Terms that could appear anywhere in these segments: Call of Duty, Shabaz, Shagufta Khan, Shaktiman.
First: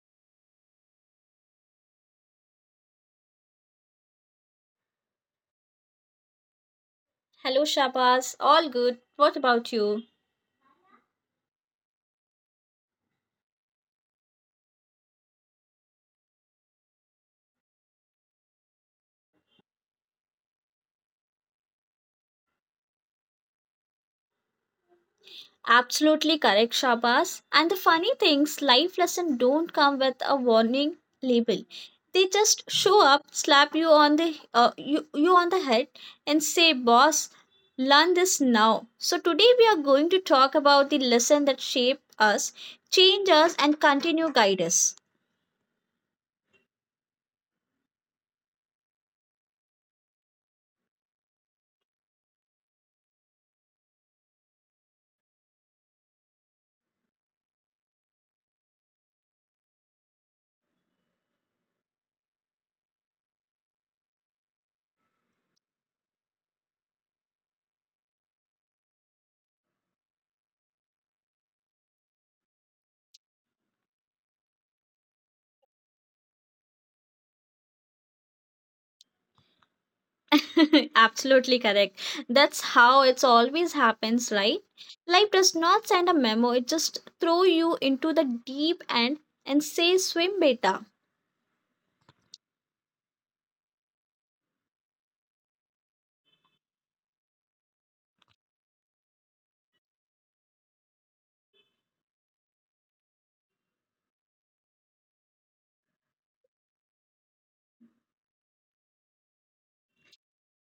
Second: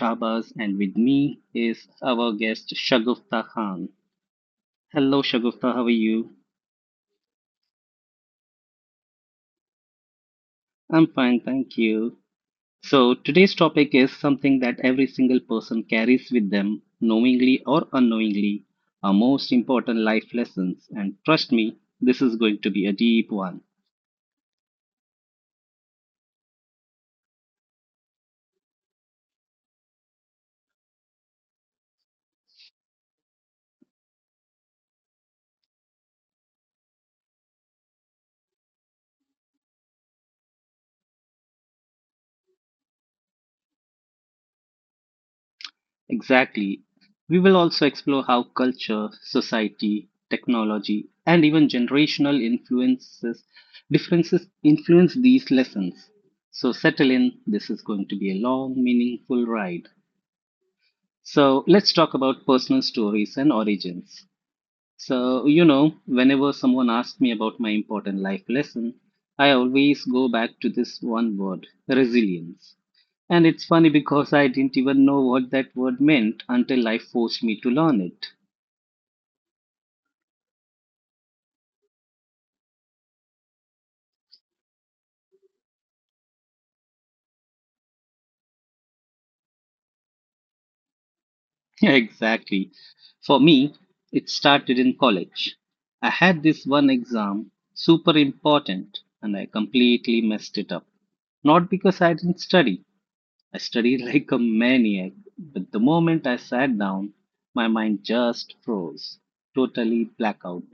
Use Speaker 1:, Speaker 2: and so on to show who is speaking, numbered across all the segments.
Speaker 1: Shabaz, and with me is our guest Shagufta Khan. Hello, Shagufta. How are you?
Speaker 2: Hello, Shabaz. All good. What about you?
Speaker 1: I'm fine, thank you. So, today's topic is something that every single person carries with them, knowingly or unknowingly, our most important life lessons. And trust me, this is going to be a deep one.
Speaker 2: Absolutely correct, Shabaz. And the funny things, life lesson don't come with a warning label. They just show up, slap you on the head, and say, "Boss, learn this now." So today we are going to talk about the lesson that shape us, change us, and continue guide us.
Speaker 1: Exactly. We will also explore how culture, society, technology, and even generational influences differences influence these lessons. So settle in, this is going to be a long, meaningful ride. So let's talk about personal stories and origins. So, you know, whenever someone asks me about my important life lesson, I always go back to this one word, resilience. And it's funny because I didn't even know what that word meant until life forced me to learn it.
Speaker 2: Absolutely correct. That's how it's always happens, right? Life does not send a memo, it just throw you into the deep end and say swim beta.
Speaker 1: Yeah, exactly. For me, it started in college. I had this one exam, super important, and I completely messed it up. Not because I didn't study, I studied like a maniac, but the moment I sat down, my mind just froze. Totally blackout.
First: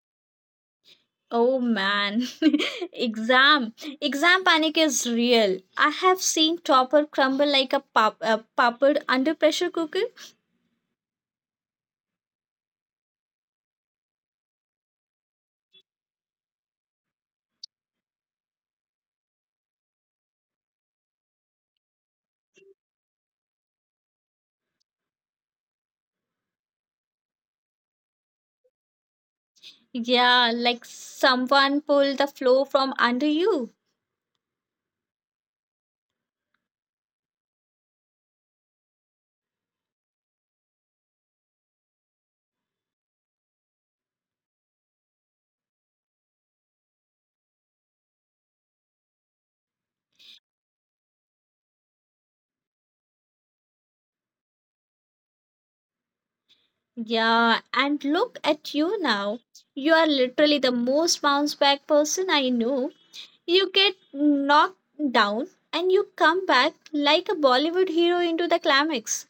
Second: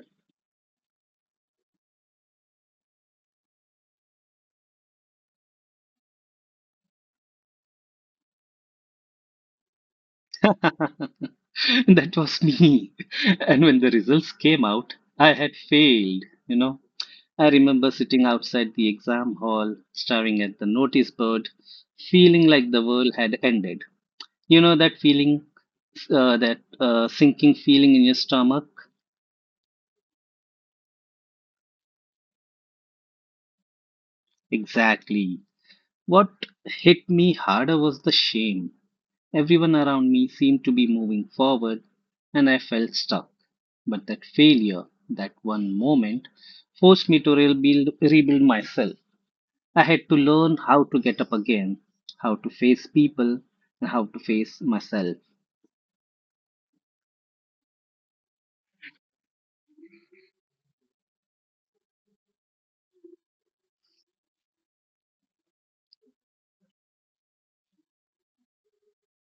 Speaker 2: Oh man. Exam. Exam panic is real. I have seen topper crumble like a puppet under pressure cooker.
Speaker 1: That was me. And when the results came out, I had failed. I remember sitting outside the exam hall, staring at the notice board, feeling like the world had ended. You know that feeling, that sinking feeling in your stomach?
Speaker 2: Yeah, like someone pulled the floor from under you.
Speaker 1: Exactly. What hit me harder was the shame. Everyone around me seemed to be moving forward, and I felt stuck. But that failure, that one moment, forced me to rebuild myself. I had to learn how to get up again, how to face people, and how to face myself.
Speaker 2: Yeah, and look at you now. You are literally the most bounce back person I know. You get knocked down and you come back like a Bollywood hero into the climax.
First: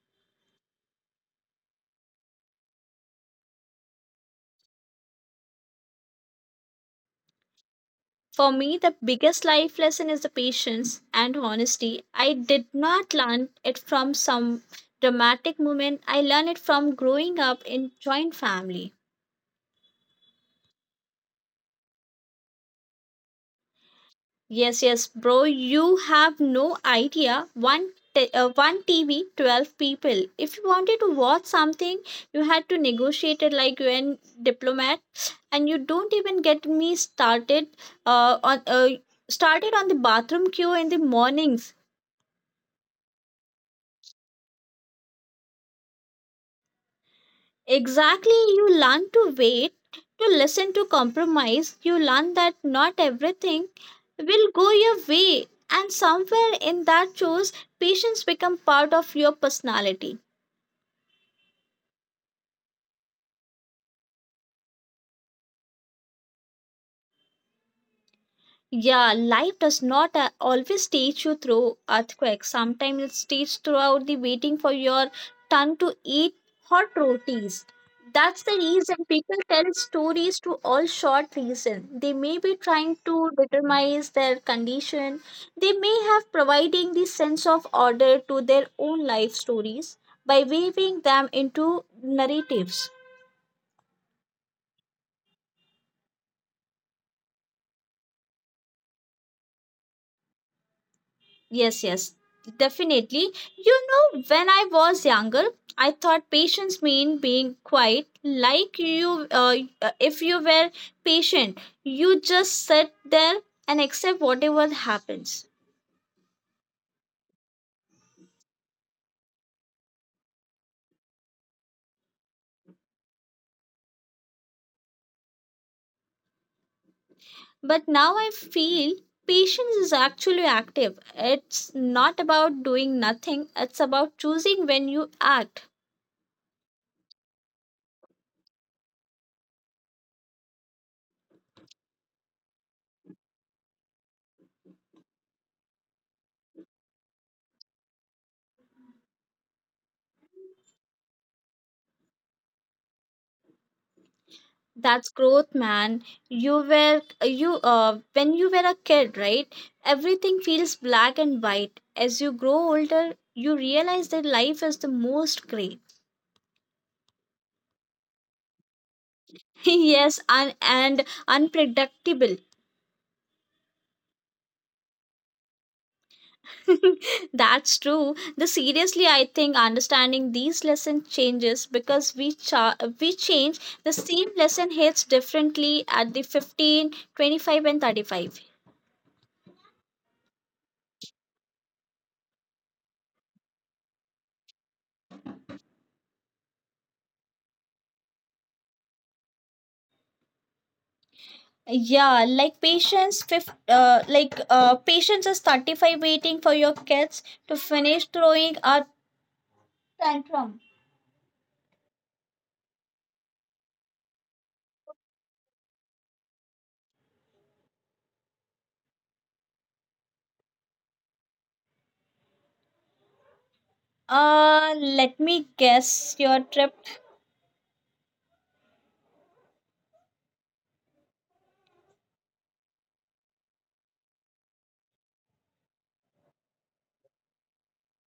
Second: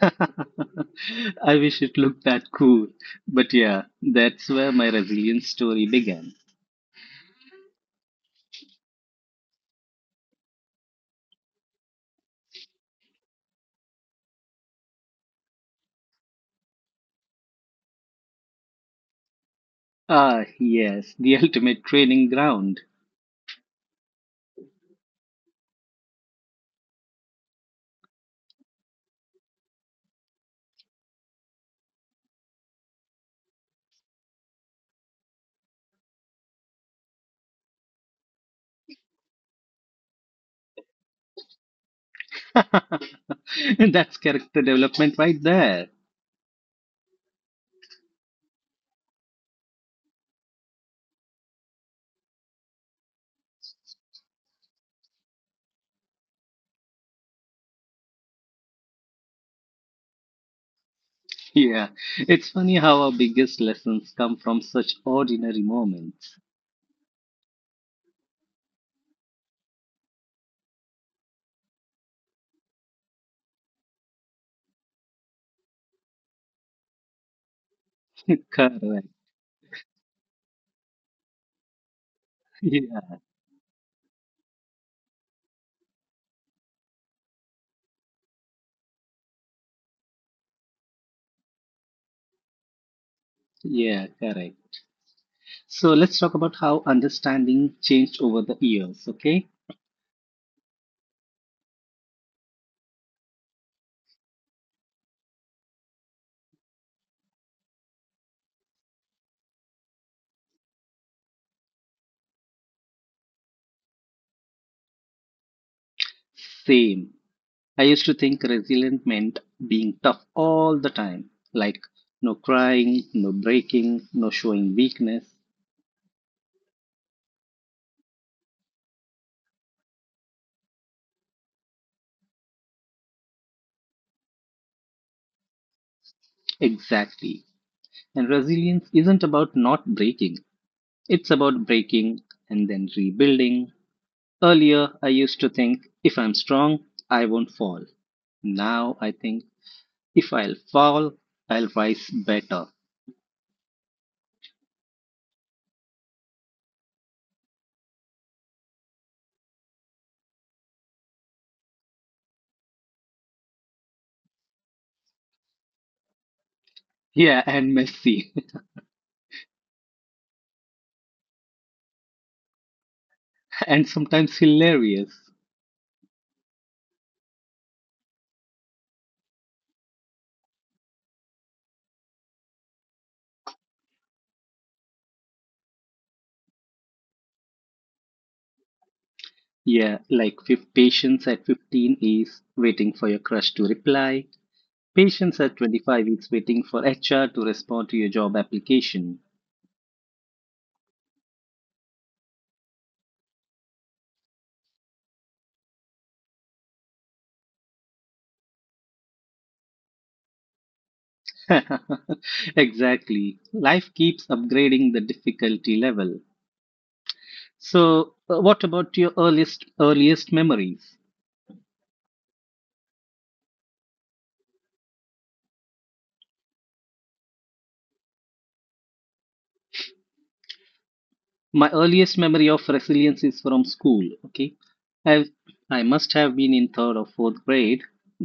Speaker 1: I wish it looked that cool. But yeah, that's where my resilience story began.
Speaker 2: For me, the biggest life lesson is the patience and honesty. I did not learn it from some dramatic moment. I learned it from growing up in joint family.
Speaker 1: Ah, yes, the ultimate training ground.
Speaker 2: Yes, yes, bro. You have no idea. One TV, 12 people. If you wanted to watch something, you had to negotiate it like UN diplomat, and you don't even get me started. On started on the bathroom queue in the mornings.
Speaker 1: That's character development right there.
Speaker 2: Exactly, you learn to wait, to listen, to compromise. You learn that not everything will go your way, and somewhere in that choice, patience become part of your personality.
Speaker 1: Yeah, it's funny how our biggest lessons come from such ordinary moments.
Speaker 2: Yeah, life does not always teach you through earthquakes. Sometimes it's teach throughout the waiting for your turn to eat hot rotis. That's the
Speaker 1: Correct.
Speaker 2: reason people tell stories to all short reason. They may be trying
Speaker 1: Yeah,
Speaker 2: to determine their condition. They may have providing the sense of order to their own life stories by weaving them into narratives.
Speaker 1: yeah, correct. So let's talk about how understanding changed over the years, okay?
Speaker 2: Yes, yes, definitely. You know, when I was younger, I thought patience mean being quiet. Like if you were patient, you just sit there and accept whatever happens.
Speaker 1: Same. I used to think resilient meant being tough all the time, like no crying, no breaking, no showing weakness.
Speaker 2: But now I feel patience is actually active. It's not about doing nothing. It's about choosing when you act.
Speaker 1: Exactly. And resilience isn't about not breaking, it's about breaking and then rebuilding. Earlier, I used to think if I'm strong, I won't fall. Now I think if I'll fall, I'll rise better.
Speaker 2: That's growth, man. You were you when you were a kid, right? Everything feels black and white. As you grow older, you realize that life is the most gray.
Speaker 1: Yeah, and messy.
Speaker 2: Yes, and unpredictable.
Speaker 1: And sometimes hilarious.
Speaker 2: That's true. The seriously, I think understanding these lessons changes because we change. The same lesson hits differently at the 15, 25, and 35.
Speaker 1: Yeah, like patience at 15 is waiting for your crush to reply. Patience at 25 is waiting for HR to respond to your job application.
Speaker 2: Yeah, like patience is 35, waiting for your kids to finish throwing a tantrum.
Speaker 1: Exactly. Life keeps upgrading the difficulty level. So, what about your earliest memories?
Speaker 2: Let me guess your trip.
Speaker 1: My earliest memory of resilience is from school. Okay, i I must have been in third or fourth grade.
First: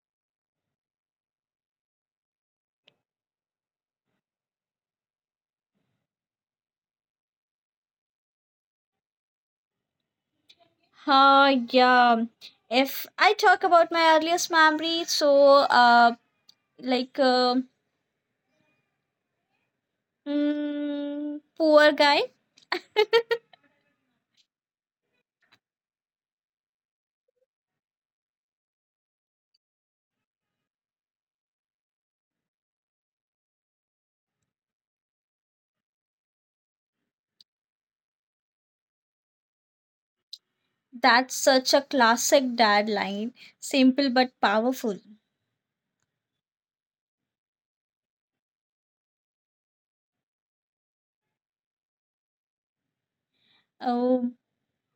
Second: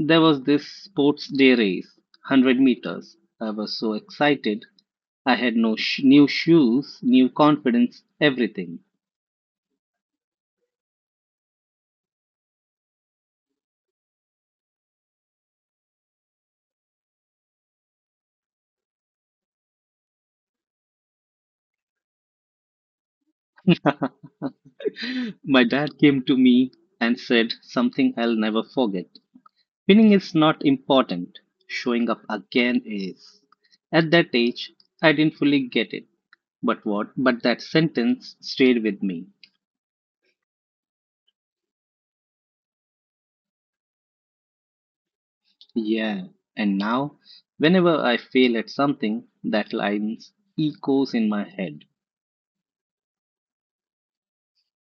Speaker 1: There was this sports day race, 100 meters. I was so excited. I had no new shoes, new confidence, everything.
Speaker 2: Yeah, if I talk about my earliest memory, so like uh, poor guy.
Speaker 1: My dad came to me and said something I'll never forget. Winning is not important, showing up again is. At that age, I didn't fully get it, but that sentence stayed with me.
Speaker 2: That's such a classic dad line, simple but powerful.
Speaker 1: Yeah, and now whenever I fail at something, that line echoes in my head.
Speaker 2: Oh,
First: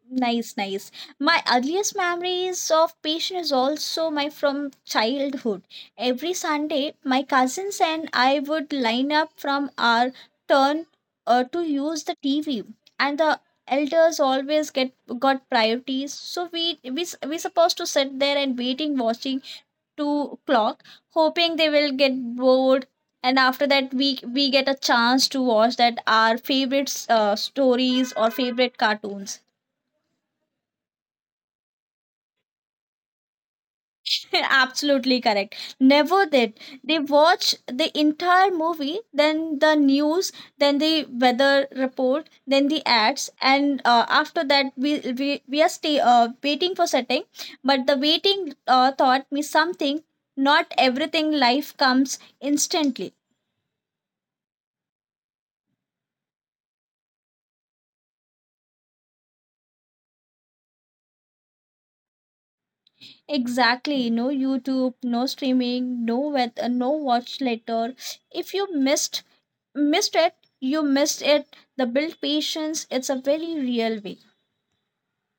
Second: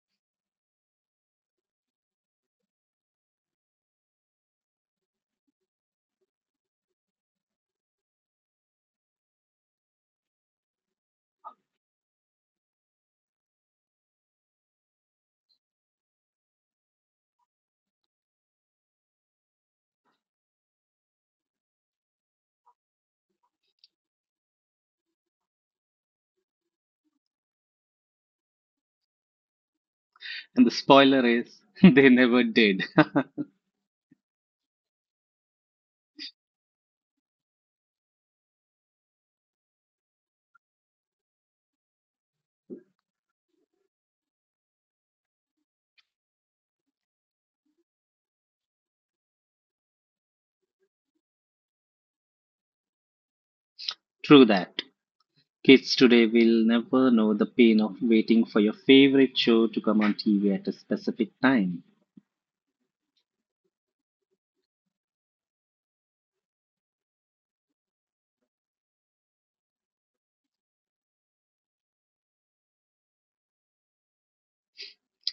Speaker 2: nice, nice. My earliest memories of patient is also my from childhood. Every Sunday, my cousins and I would line up from our turn to use the TV, and the elders always get got priorities. So we supposed to sit there and waiting, watching two clock, hoping they will get bored. And after that, we get a chance to watch that our favorite stories or favorite cartoons.
Speaker 1: And the spoiler is, they never did.
Speaker 2: Absolutely correct. Never did. They watch the entire movie, then the news, then the weather report, then the ads, and after that we are stay waiting for setting. But the waiting taught me something. Not everything life comes instantly.
Speaker 1: True that. Kids today will never know the pain of waiting for your favorite show to come on TV at a specific time.
Speaker 2: Exactly. No YouTube, no streaming, no weather, no watch later. If you missed it, you missed it. The build patience. It's a very real way.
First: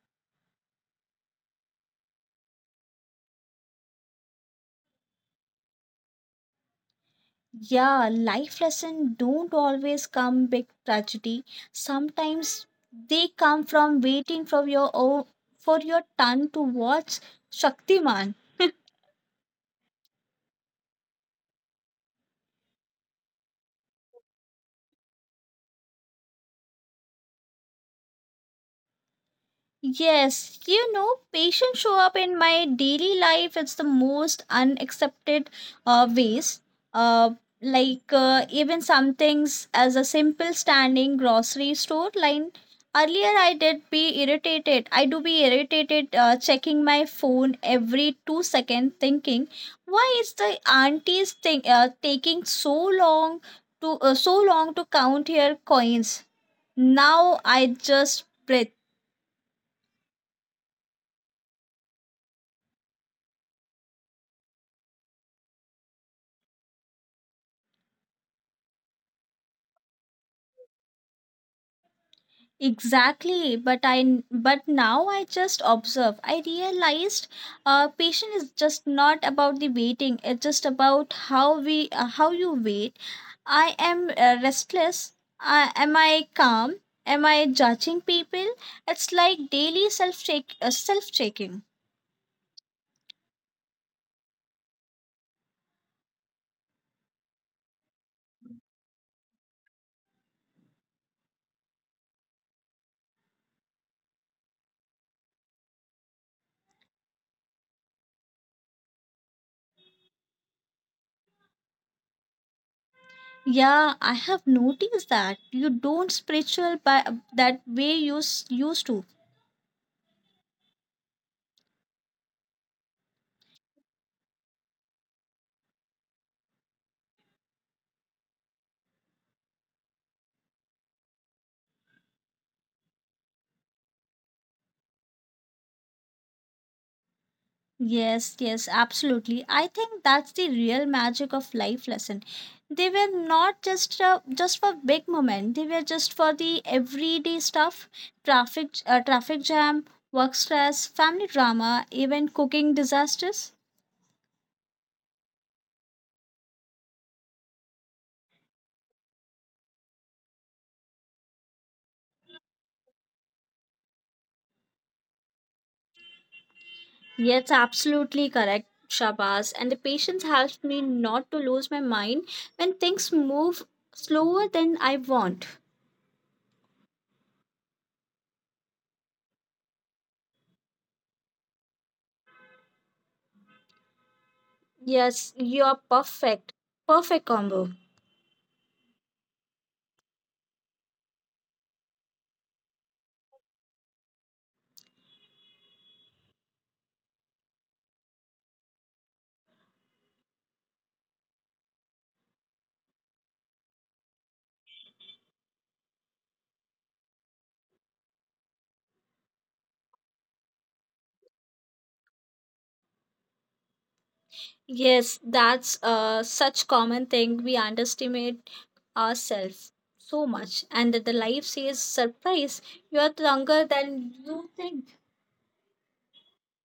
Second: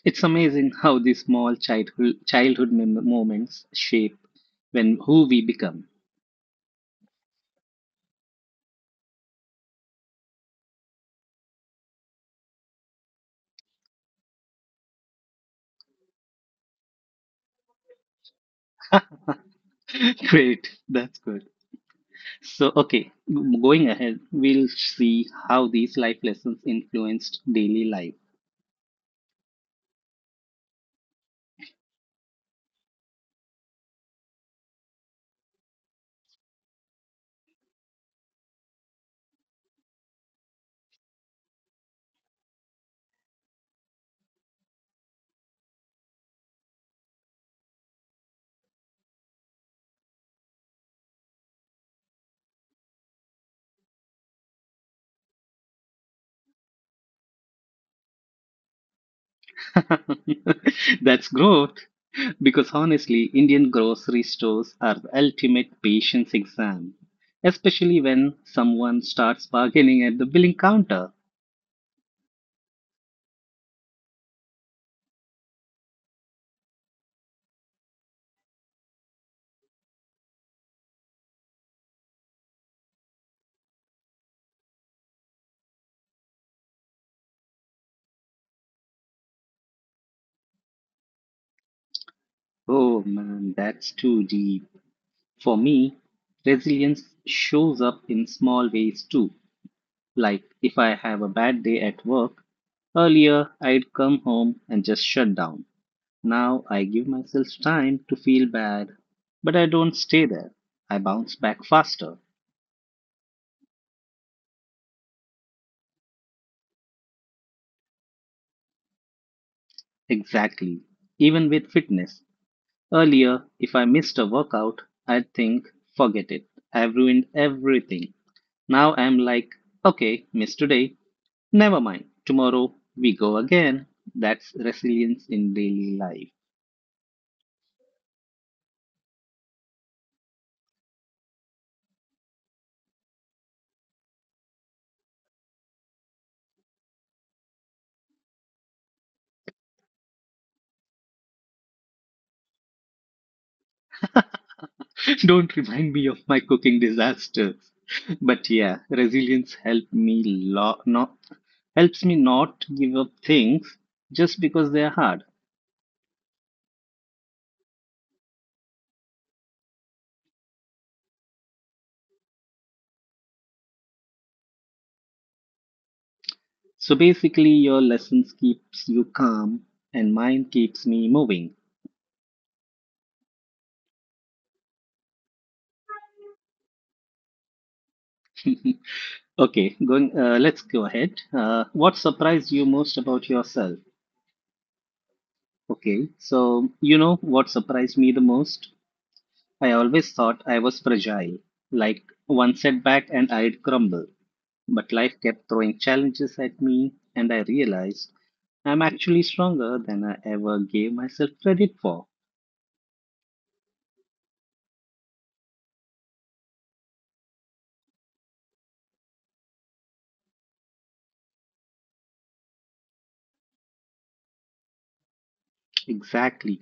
Speaker 1: It's amazing how these small childhood moments shape when who we become.
Speaker 2: Yeah, life lessons don't always come big tragedy. Sometimes they come from waiting for for your turn to watch Shaktiman.
Speaker 1: Great, that's good. So, okay, going ahead, we'll see how these life lessons influenced daily life.
Speaker 2: Yes, you know, patients show up in my daily life. It's the most unaccepted ways. Uh, like even some things as a simple standing grocery store line. Earlier, I did be irritated. I do be irritated checking my phone every 2 seconds, thinking, why is the aunties thing taking so long to count her coins? Now I just breathe.
Speaker 1: That's growth, because honestly, Indian grocery stores are the ultimate patience exam, especially when someone starts bargaining at the billing counter.
Speaker 2: Exactly, but but now I just observe. I realized patience is just not about the waiting. It's just about how you wait. I am restless. I am I calm? Am I judging people? It's like daily self checking.
Speaker 1: Oh man, that's too deep. For me, resilience shows up in small ways too. Like if I have a bad day at work, earlier I'd come home and just shut down. Now I give myself time to feel bad, but I don't stay there. I bounce back faster.
Speaker 2: Yeah, I have noticed that you don't spiritual by that way you used to.
Speaker 1: Exactly. Even with fitness. Earlier, if I missed a workout, I'd think, forget it. I've ruined everything. Now I'm like, okay, missed today. Never mind, tomorrow we go again. That's resilience in daily life.
Speaker 2: Yes, yes, absolutely. I think that's the real magic of life lesson. They were not just for big moment. They were just for the everyday stuff, traffic jam, work stress, family drama, even cooking disasters.
Speaker 1: Don't remind me of my cooking disasters. But yeah, resilience helped me lo- not helps me not give up things just because they are hard.
Speaker 2: Yes, absolutely correct, Shabaz. And the patience helps me not to lose my mind when things move slower than I want.
Speaker 1: So basically, your lessons keeps you calm, and mine keeps me moving.
Speaker 2: Yes, you're perfect. Perfect combo.
Speaker 1: Okay, going. Let's go ahead. What surprised you most about yourself? Okay, so you know what surprised me the most? I always thought I was fragile, like one setback and I'd crumble. But life kept throwing challenges at me, and I realized I'm actually stronger than I ever gave myself credit for.
Speaker 2: Yes, that's such common thing. We underestimate ourselves so much, and that the life says, "Surprise! You are younger than you think."
Speaker 1: Exactly.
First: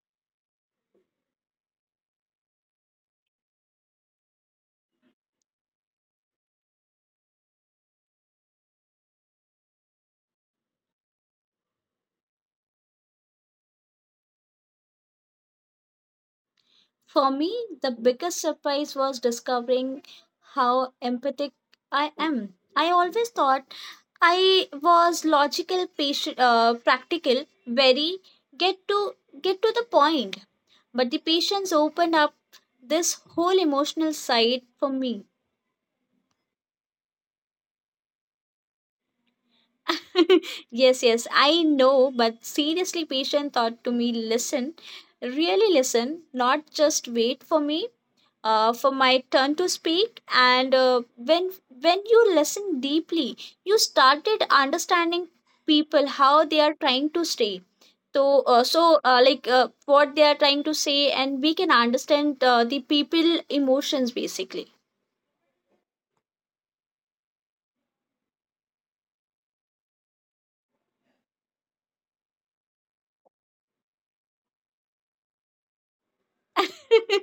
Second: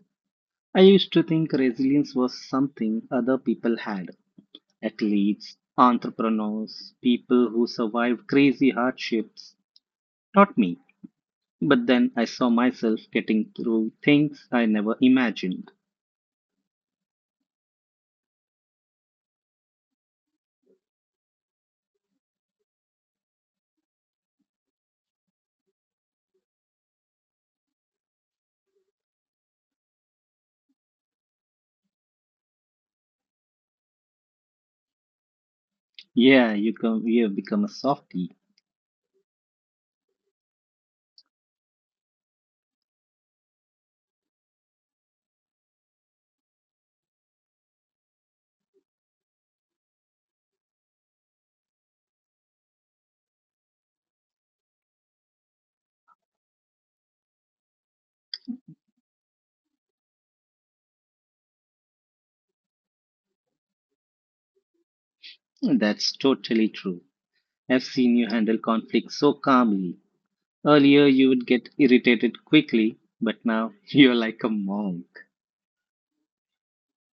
Speaker 1: I used to think resilience was something other people had, athletes, entrepreneurs, people who survived crazy hardships, not me. But then I saw myself getting through things I never imagined.
Speaker 2: For me, the biggest surprise was discovering how empathic I am. I always thought I was logical, patient, practical, very get to get to the point. But the patience opened up this whole emotional side for me.
Speaker 1: Yeah, you have become a softie.
Speaker 2: Yes, yes, I know, but seriously, patient thought to me, listen, really listen, not just wait for me. For my turn to speak, and when you listen deeply, you started understanding people how they are trying to stay, what they are trying to say, and we can understand the people emotions basically.
Speaker 1: That's totally true. I've seen you handle conflict so calmly. Earlier, you would get irritated quickly, but now you're like a monk.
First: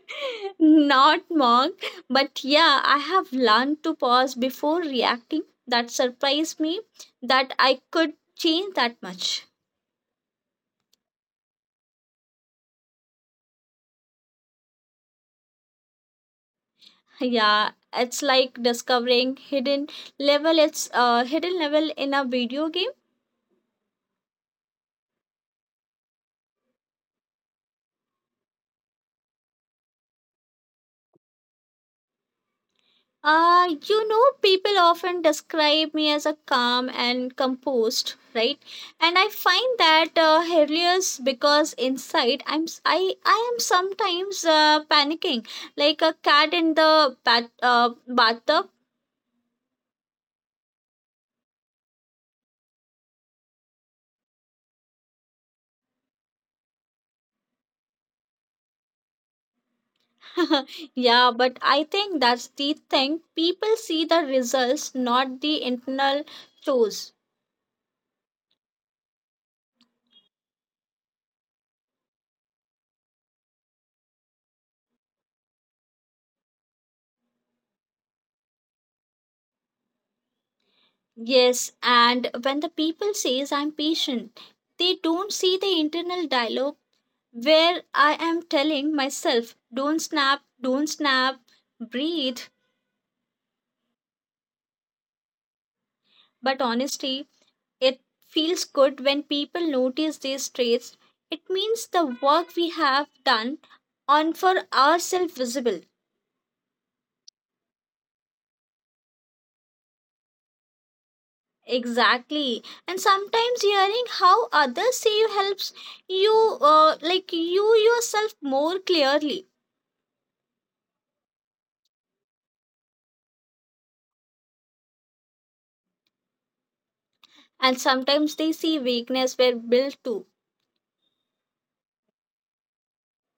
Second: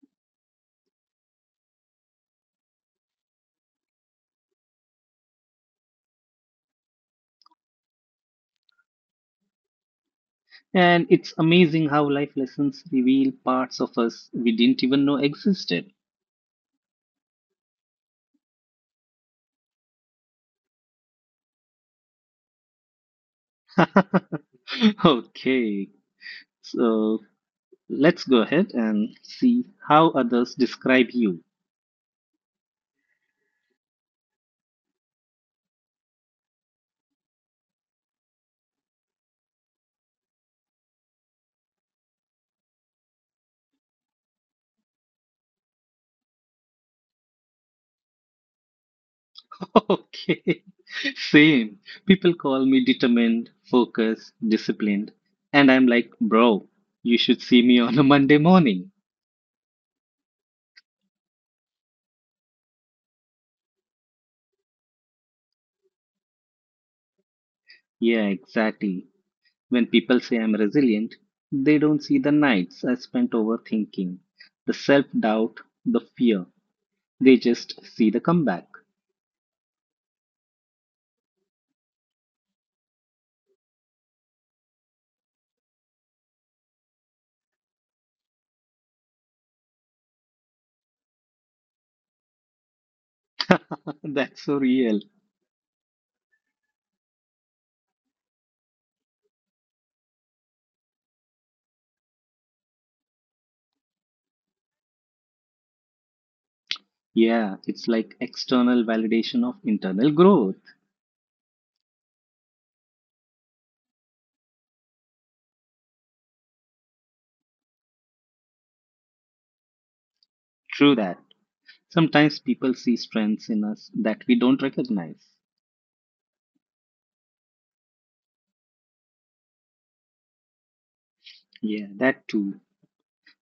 Speaker 2: Not mocked, but yeah, I have learned to pause before reacting. That surprised me that I could change that much.
Speaker 1: And it's amazing how life lessons reveal parts of us we didn't even know existed.
Speaker 2: Yeah, it's like discovering hidden level in a video game.
Speaker 1: Okay, so let's go ahead and see how others describe you.
Speaker 2: You know, people often describe me as a calm and composed, right? And I find that hilarious because inside I'm s- I am sometimes panicking like a cat in the bathtub.
Speaker 1: Okay, same. People call me determined, focused, disciplined, and I'm like, bro, you should see me on a Monday morning.
Speaker 2: Yeah, but I think that's the thing. People see the results, not the internal chores.
Speaker 1: Yeah, exactly. When people say I'm resilient, they don't see the nights I spent overthinking, the self-doubt, the fear. They just see the comeback.
Speaker 2: Yes, and when the people says I'm patient, they don't see the internal dialogue where I am telling myself, don't snap, breathe.
Speaker 1: That's so real.
Speaker 2: But honestly, it feels good when people notice these traits. It means the work we have done on for ourselves visible.
Speaker 1: Yeah, it's like external validation of internal growth.
Speaker 2: Exactly. And sometimes hearing how others see you helps you like you yourself more clearly.
Speaker 1: True that. Sometimes people see strengths in us that we don't recognize.
Speaker 2: And sometimes they see weakness where built to.
Speaker 1: Yeah, that too.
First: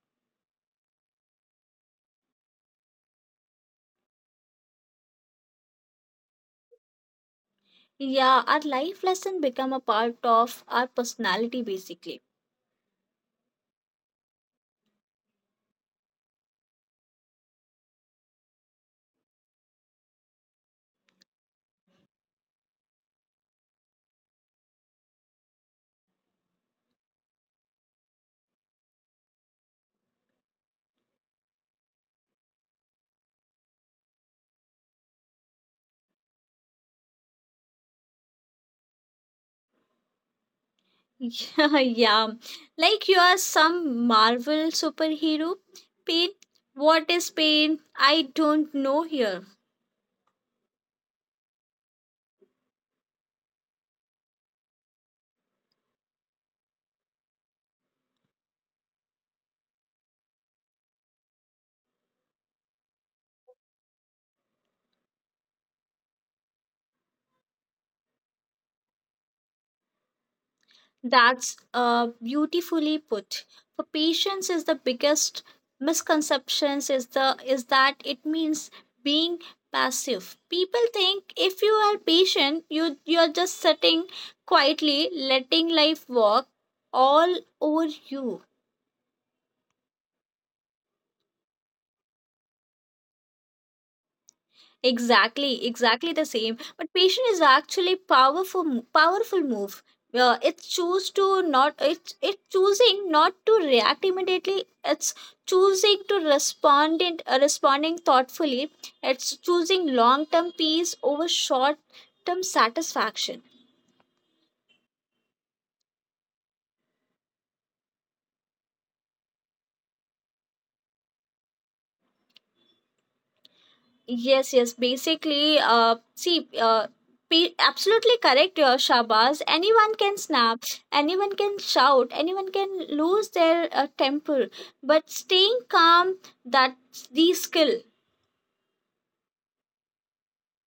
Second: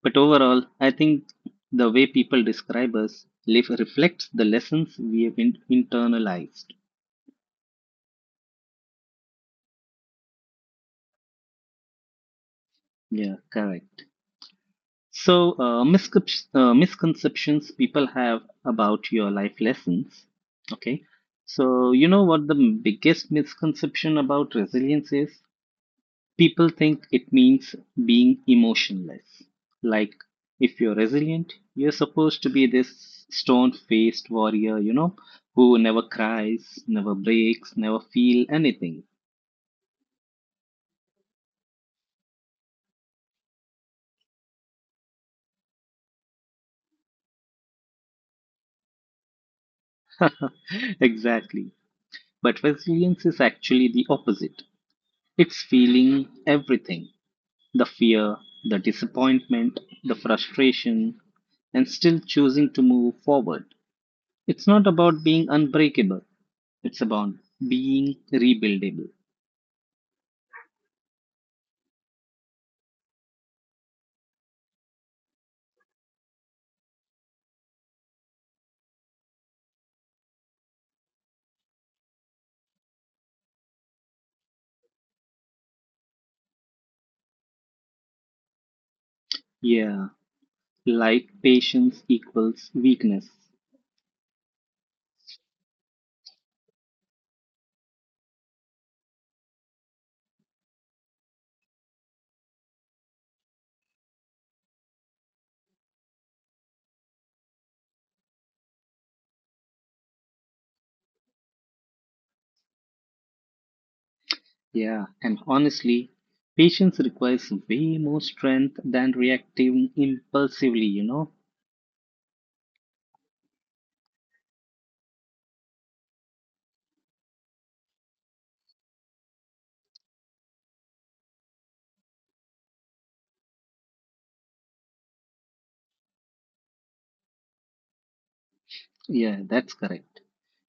Speaker 1: But overall, I think the way people describe us live reflects the lessons we have internalized.
Speaker 2: Yeah, our life lesson become a part of our personality basically.
Speaker 1: Yeah, correct. So, misconceptions people have about your life lessons. Okay. So, you know what the biggest misconception about resilience is? People think it means being emotionless. Like, if you're resilient, you're supposed to be this stone faced warrior, you know, who never cries, never breaks, never feel anything.
Speaker 2: Yeah, yeah. Like you are some Marvel superhero. Pain. What is pain? I don't know here.
Speaker 1: Exactly. But resilience is actually the opposite. It's feeling everything, the fear, the disappointment, the frustration, and still choosing to move forward. It's not about being unbreakable. It's about being rebuildable.
Speaker 2: That's beautifully put. For patience is the biggest misconceptions is that it means being passive. People think if you are patient, you're just sitting quietly, letting life work all over you.
Speaker 1: Yeah, like patience equals weakness.
Speaker 2: Exactly, exactly the same. But patience is actually powerful move. It choose to not. It's it choosing not to react immediately. It's choosing to responding thoughtfully. It's choosing long term peace over short term satisfaction.
Speaker 1: Yeah, and honestly, patience requires way more strength than reacting impulsively, you know?
Speaker 2: Yes, yes. Basically, see, absolutely correct, Shabaz. Anyone can snap, anyone can shout, anyone can lose their temper, but staying calm, that's the skill.
Speaker 1: Yeah, that's correct.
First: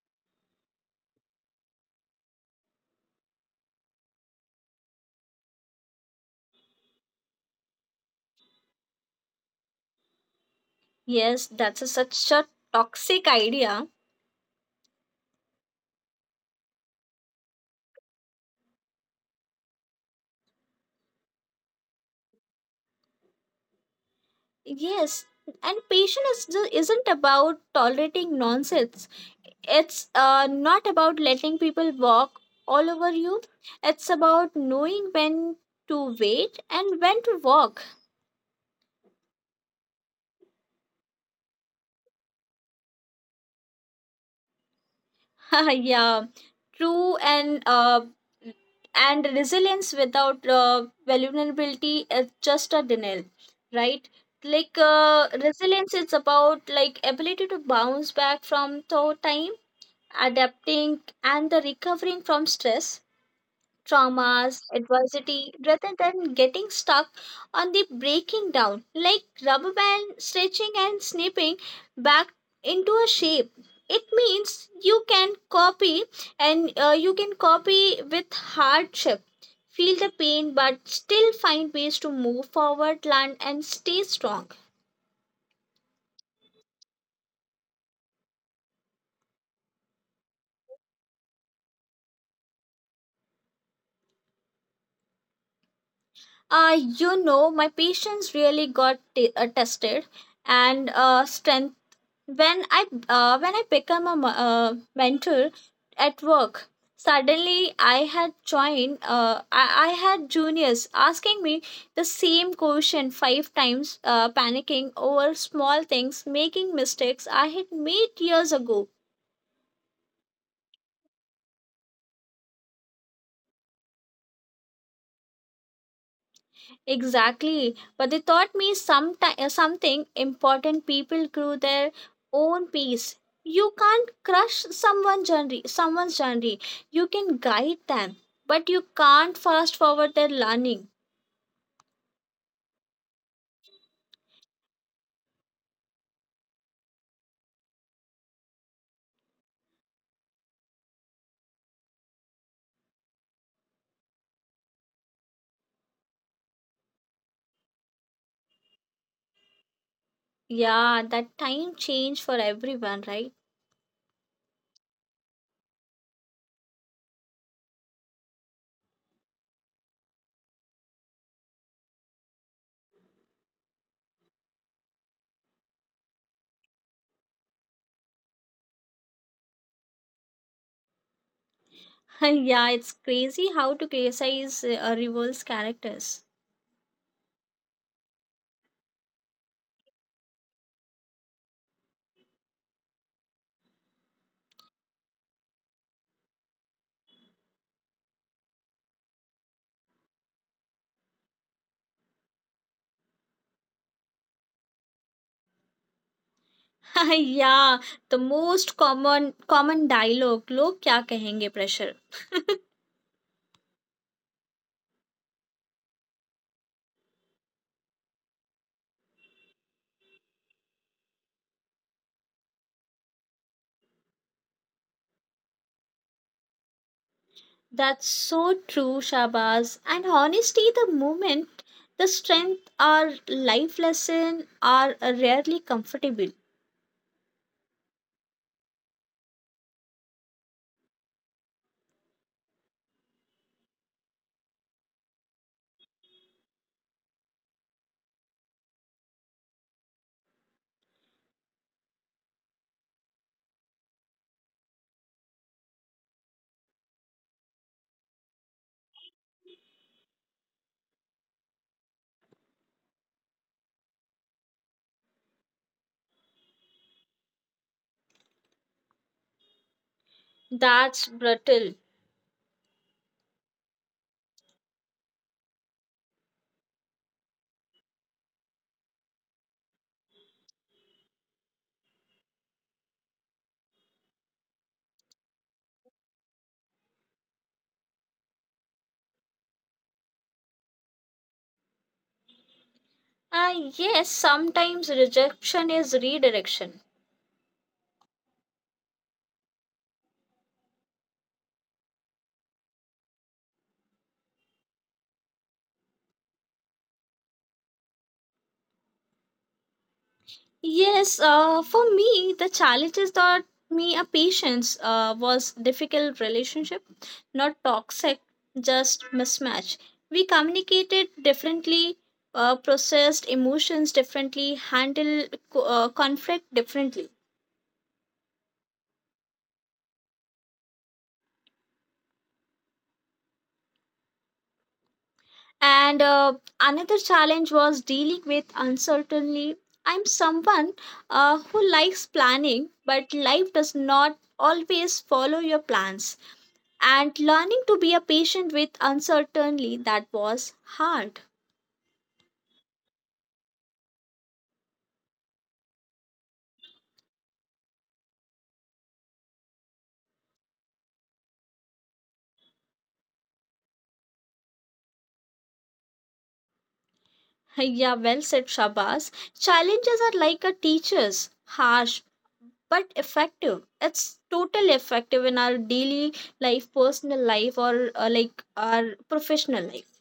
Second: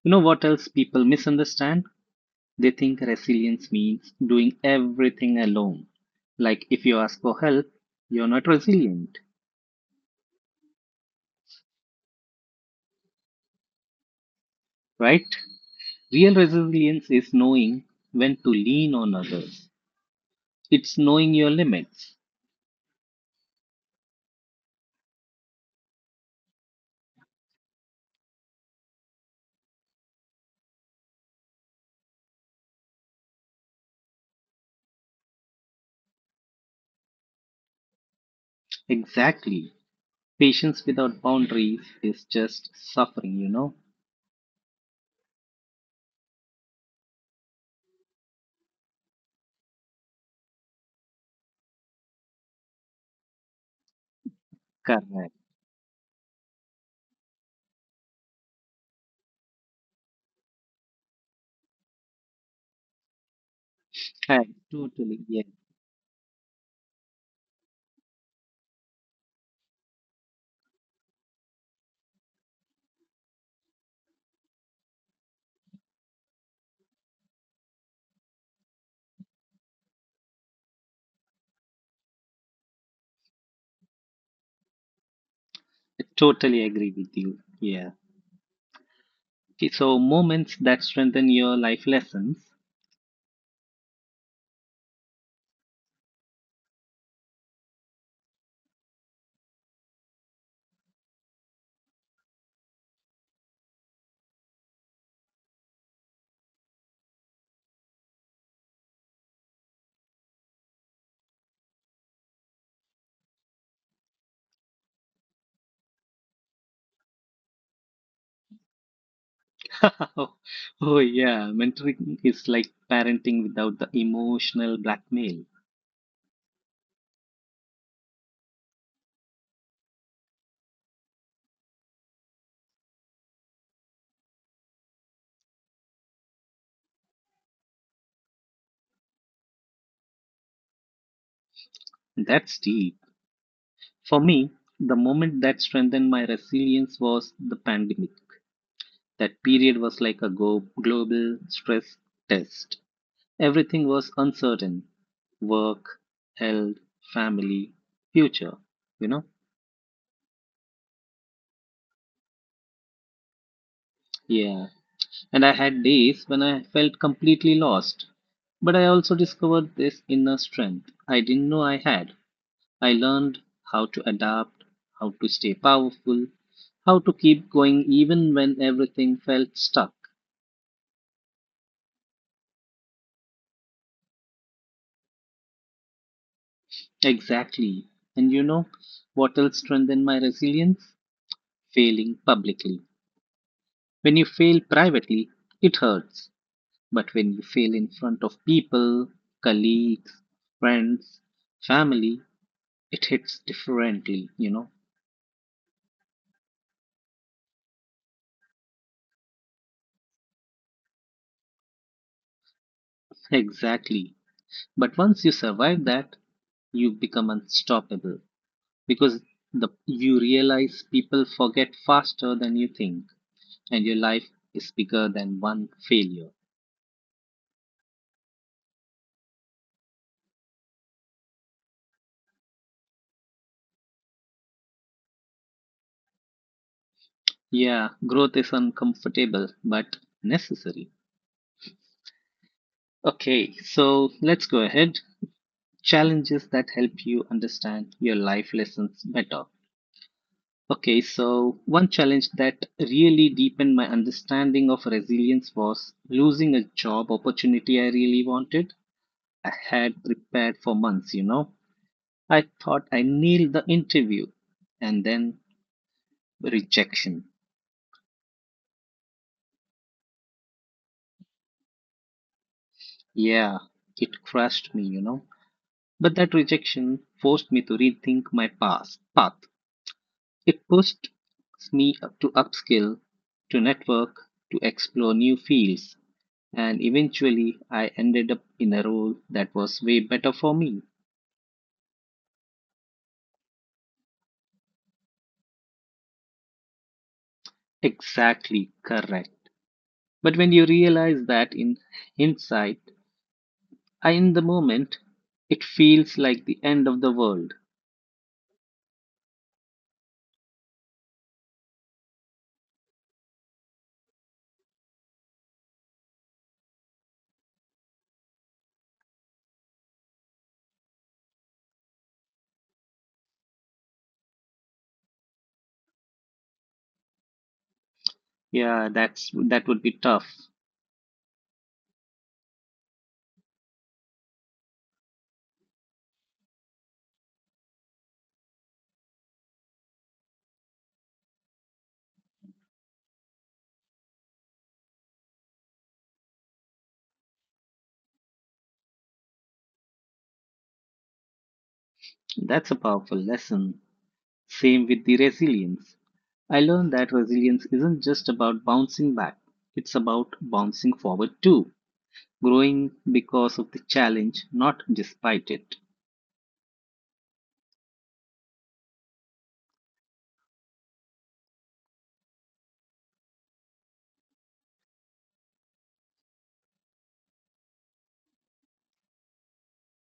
Speaker 1: You know what else people misunderstand? They think resilience means doing everything alone. Like if you ask for help, you're not resilient,
Speaker 2: Yes, that's such a toxic idea.
Speaker 1: right? Real resilience is knowing when to lean on others. It's knowing your limits.
Speaker 2: Yes, and patience isn't about tolerating nonsense. It's not about letting people walk all over you. It's about knowing when to wait and when to walk.
Speaker 1: Exactly. Patience without boundaries is just suffering, you know?
Speaker 2: Yeah, true, and and resilience without vulnerability is just a denial, right, like
Speaker 1: Correct.
Speaker 2: resilience is about, like, ability to bounce back from tough time, adapting and the recovering from stress,
Speaker 1: I
Speaker 2: traumas,
Speaker 1: totally, yeah,
Speaker 2: adversity, rather than getting stuck on the breaking down, like rubber band stretching and snipping back into a shape. It means you can copy, with hardship, feel the pain, but still find ways to move forward, learn, and stay strong.
Speaker 1: I totally agree with you. Yeah. Okay, so moments that strengthen your life lessons.
Speaker 2: You know, my patience really got tested and strength. When I become a mentor at work. Suddenly, I had juniors asking me the same question five times, panicking over small things, making mistakes I had made years ago.
Speaker 1: Oh, yeah. Mentoring is like parenting without the emotional blackmail.
Speaker 2: Exactly. But they taught me something important. People grew their own pace. You can't crush someone's journey. You can guide them, but you can't fast forward their learning.
Speaker 1: That's deep. For me, the moment that strengthened my resilience was the pandemic. That period was like a go global stress test. Everything was uncertain. Work, health, family, future, you know?
Speaker 2: Yeah, that time changed for everyone, right?
Speaker 1: Yeah. And I had days when I felt completely lost. But I also discovered this inner strength I didn't know I had. I learned how to adapt, how to stay powerful, how to keep going even when everything felt stuck.
Speaker 2: Yeah, it's crazy how to criticize reverse characters.
Speaker 1: Exactly. And you know what else strengthened my resilience? Failing publicly. When you fail privately, it hurts. But when you fail in front of people, colleagues, friends, family, it hits differently, you know?
Speaker 2: Yeah, the most common dialogue. Log kya kahenge pressure.
Speaker 1: Exactly. But once you survive that, you become unstoppable because you realize people forget faster than you think, and your life is bigger than one failure.
Speaker 2: That's so true, Shabaz. And honestly, the moment, the strength, our life lesson are rarely comfortable.
Speaker 1: Yeah, growth is uncomfortable but necessary. Okay, so let's go ahead. Challenges that help you understand your life lessons better. Okay, so one challenge that really deepened my understanding of resilience was losing a job opportunity I really wanted. I had prepared for months, you know. I thought I nailed the interview and then rejection.
Speaker 2: That's brutal.
Speaker 1: Yeah, it crushed me, you know. But that rejection forced me to rethink my past path. It pushed me up to upskill, to network, to explore new fields, and eventually I ended up in a role that was way better for me.
Speaker 2: Ah, yes, sometimes rejection is redirection.
Speaker 1: Exactly correct. But when you realize that in hindsight, I in the moment, it feels like the end of the world.
Speaker 2: Yes, for me, the challenges taught me a patience was difficult relationship, not toxic, just mismatch. We communicated differently, processed emotions differently, handled conflict differently.
Speaker 1: Yeah, that's, that would be tough.
Speaker 2: And another challenge was dealing with uncertainty. I'm someone who likes planning, but life does not always follow your plans, and learning to be a patient with uncertainty, that was hard.
Speaker 1: That's a powerful lesson. Same with the resilience. I learned that resilience isn't just about bouncing back. It's about bouncing forward too, growing because of the challenge, not despite it,
Speaker 2: Yeah, well said, Shabas. Challenges are like a teacher's, harsh but effective. It's totally effective in our daily life, personal life, or like our professional life.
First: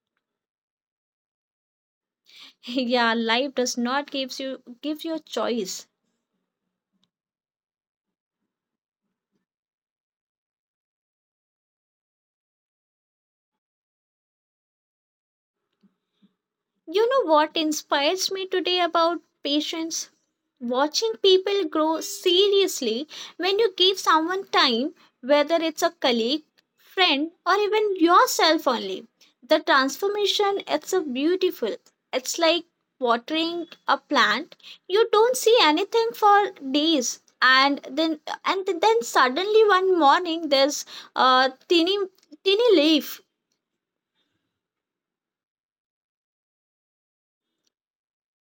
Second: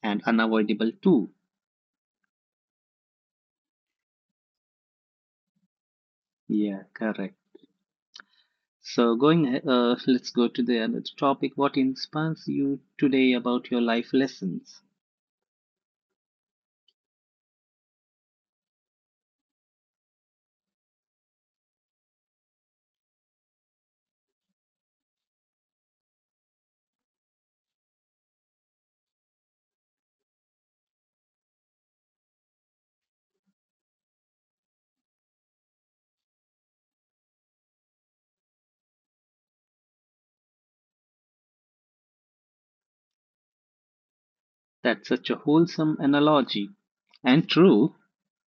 Speaker 1: and unavoidable too.
Speaker 2: Yeah, life does not give you a choice.
Speaker 1: Yeah, correct. So let's go to the other topic. What inspires you today about your life lessons?
Speaker 2: You know what inspires me today about patience? Watching people grow seriously when you give someone time, whether it's a colleague, friend, or even yourself only. The transformation, it's a beautiful. It's like watering a plant. You don't see anything for days, and then suddenly one morning there's a tiny tiny leaf.
Speaker 1: That's such a wholesome analogy. And true,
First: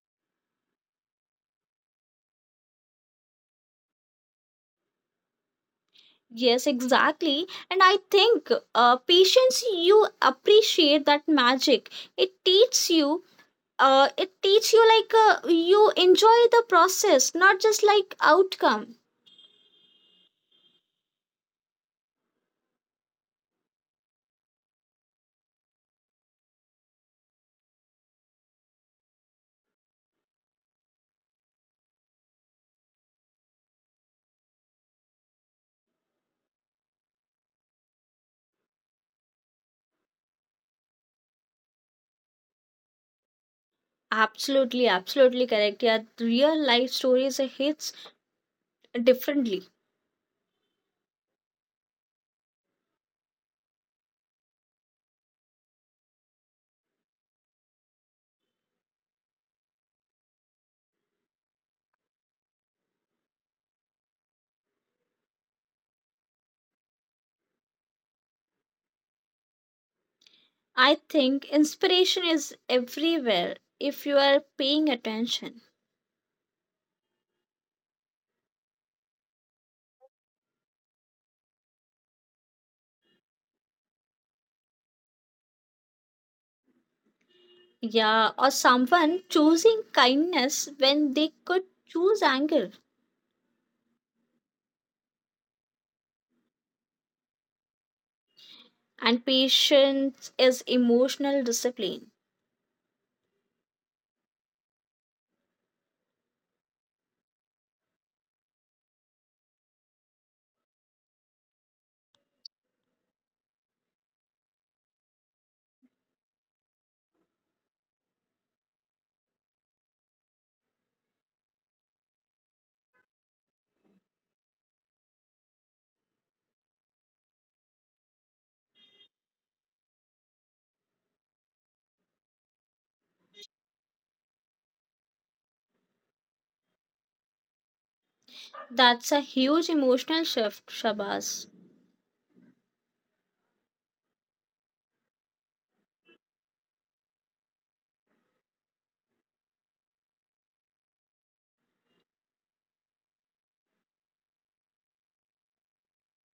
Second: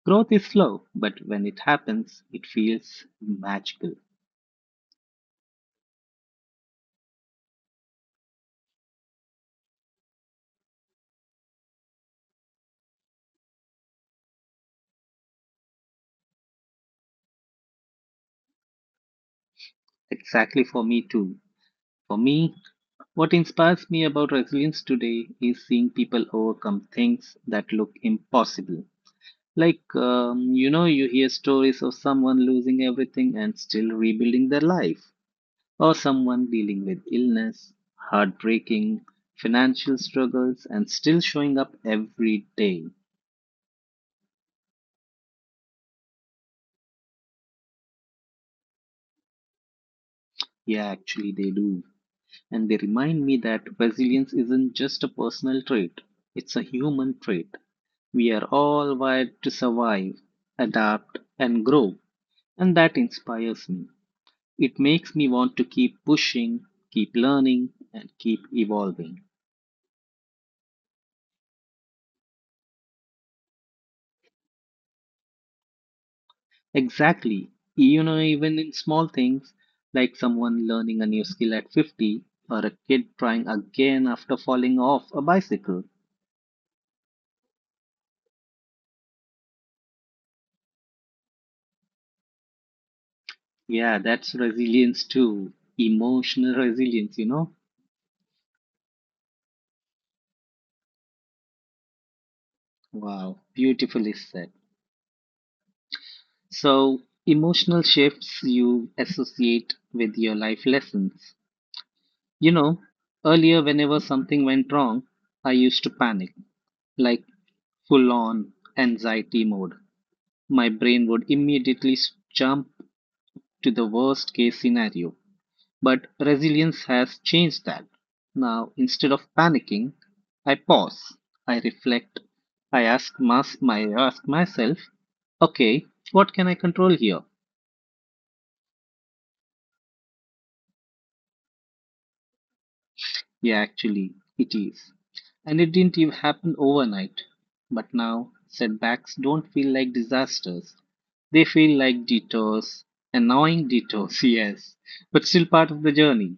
Speaker 1: growth is slow, but when it happens, it feels magical.
Speaker 2: Yes, exactly. And I think patience, you appreciate that magic. It teaches you, uh, it teaches you, like, you enjoy the process, not just like outcome.
Speaker 1: Exactly, for me too. For me, what inspires me about resilience today is seeing people overcome things that look impossible. Like, you know, you hear stories of someone losing everything and still rebuilding their life, or someone dealing with illness, heartbreaking, financial struggles, and still showing up every day.
Speaker 2: Absolutely, absolutely correct. Yeah, real life stories hits differently.
Speaker 1: Yeah, actually, they do. And they remind me that resilience isn't just a personal trait, it's a human trait. We are all wired to survive, adapt, and grow, and that inspires me. It makes me want to keep pushing, keep learning, and keep evolving.
Speaker 2: I think inspiration is everywhere if you are paying attention.
Speaker 1: Exactly. You know, even in small things like someone learning a new skill at 50, or a kid trying again after falling off a bicycle.
Speaker 2: Yeah, or someone choosing kindness when they could choose anger.
Speaker 1: Yeah, that's resilience too. Emotional resilience, you know?
Speaker 2: And patience is emotional discipline.
Speaker 1: Wow, beautifully said. So, emotional shifts you associate with your life lessons. You know, earlier, whenever something went wrong, I used to panic, like full on anxiety mode. My brain would immediately jump to the worst case scenario. But resilience has changed that. Now, instead of panicking, I pause, I reflect, I ask myself, okay, what can I control here?
Speaker 2: That's a huge emotional shift, Shabazz.
Speaker 1: Yeah, actually, it is. And it didn't even happen overnight. But now, setbacks don't feel like disasters. They feel like detours, annoying detours, yes, but still part of the journey.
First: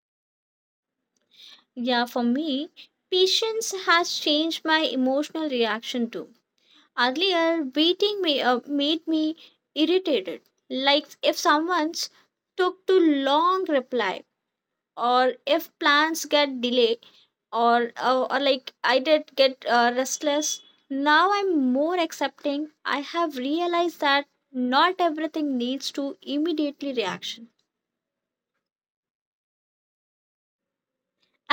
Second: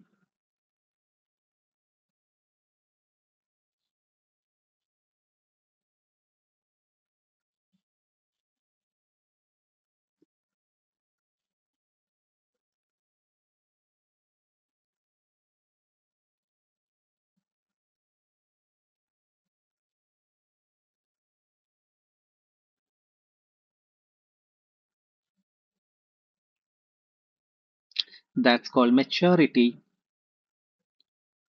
Speaker 2: Yeah, for me, patience has changed my emotional reaction too. Earlier, waiting made me irritated. Like if someone's took too long reply, or if plans get delayed, or like I did get restless. Now I'm more accepting. I have realized that not everything needs to immediately reaction.
Speaker 1: That's called maturity.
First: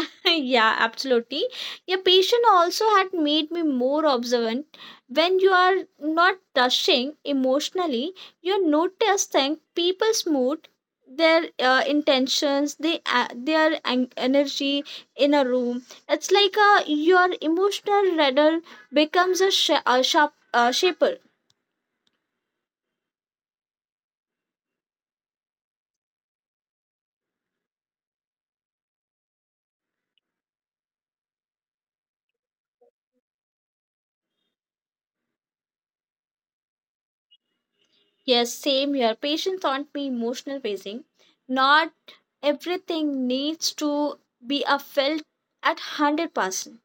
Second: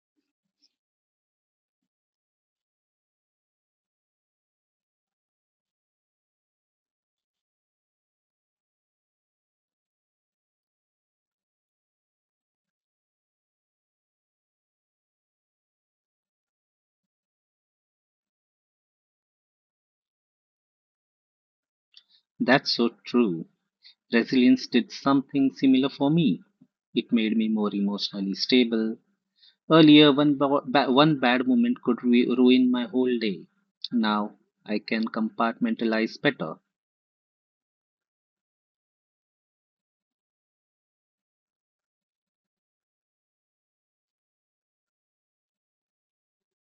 Speaker 2: Yeah, absolutely. Your patient also had made me more observant. When you are not rushing emotionally, you notice things, people's mood, their intentions, their energy in a room. It's like your emotional radar becomes a sharp shaper.
Speaker 1: That's so true. Resilience did something similar for me. It made me more emotionally stable. Earlier, one bad moment could ruin my whole day. Now, I can compartmentalize better.
Speaker 2: Yes, same here. Patients aren't me emotional pacing. Not everything needs to be a felt at 100%.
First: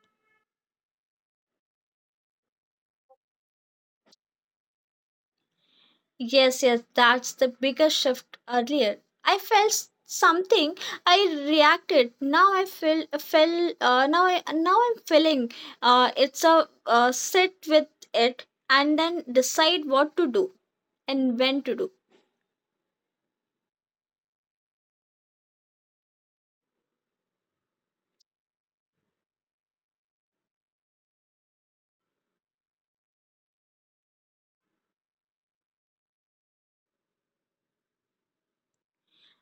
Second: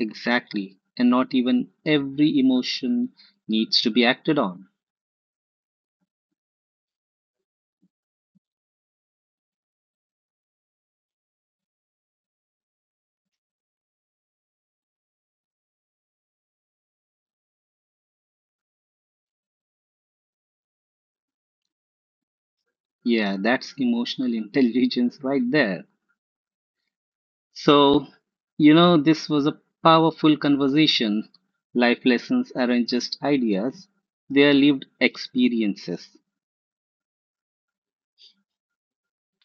Speaker 1: Exactly. And not even every emotion needs to be acted on.
Speaker 2: Yes, yes, that's the biggest shift earlier. I felt something. I reacted. Now I feel feel now I now I'm feeling it's a sit with it, and then decide what to do and when to do.
Speaker 1: Yeah, that's emotional intelligence right there. So, you know, this was a powerful conversation. Life lessons aren't just ideas, they are lived experiences.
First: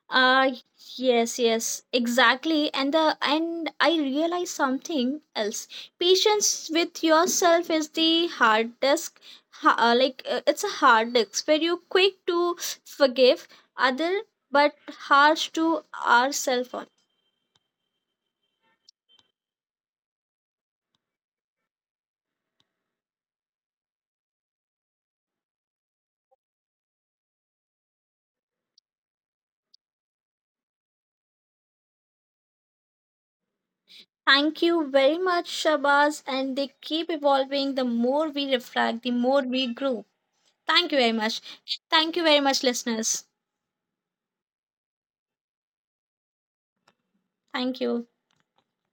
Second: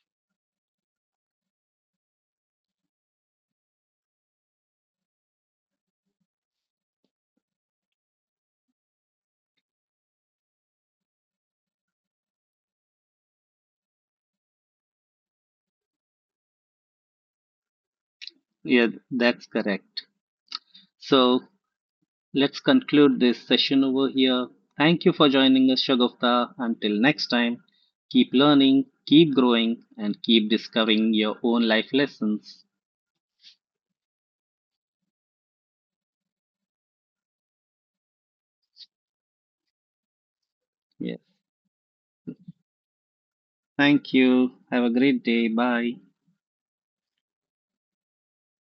Speaker 2: Uh yes, yes, exactly. And the and I realized something else. Patience with yourself is the hard disk. It's a hard disk where you quick to forgive other, but harsh to ourselves on.
Speaker 1: Yeah, that's correct. So, let's conclude this session over here. Thank you for joining us, Shagufta. Until next time, keep learning, keep growing, and keep discovering your own life lessons.
Speaker 2: Thank you very much, Shabaz. And they keep evolving. The more we reflect, the more we grow. Thank you very
Speaker 1: Yeah.
Speaker 2: much. Thank you very much, listeners.
Speaker 1: Thank you. Have a great day. Bye.
Speaker 2: Thank you.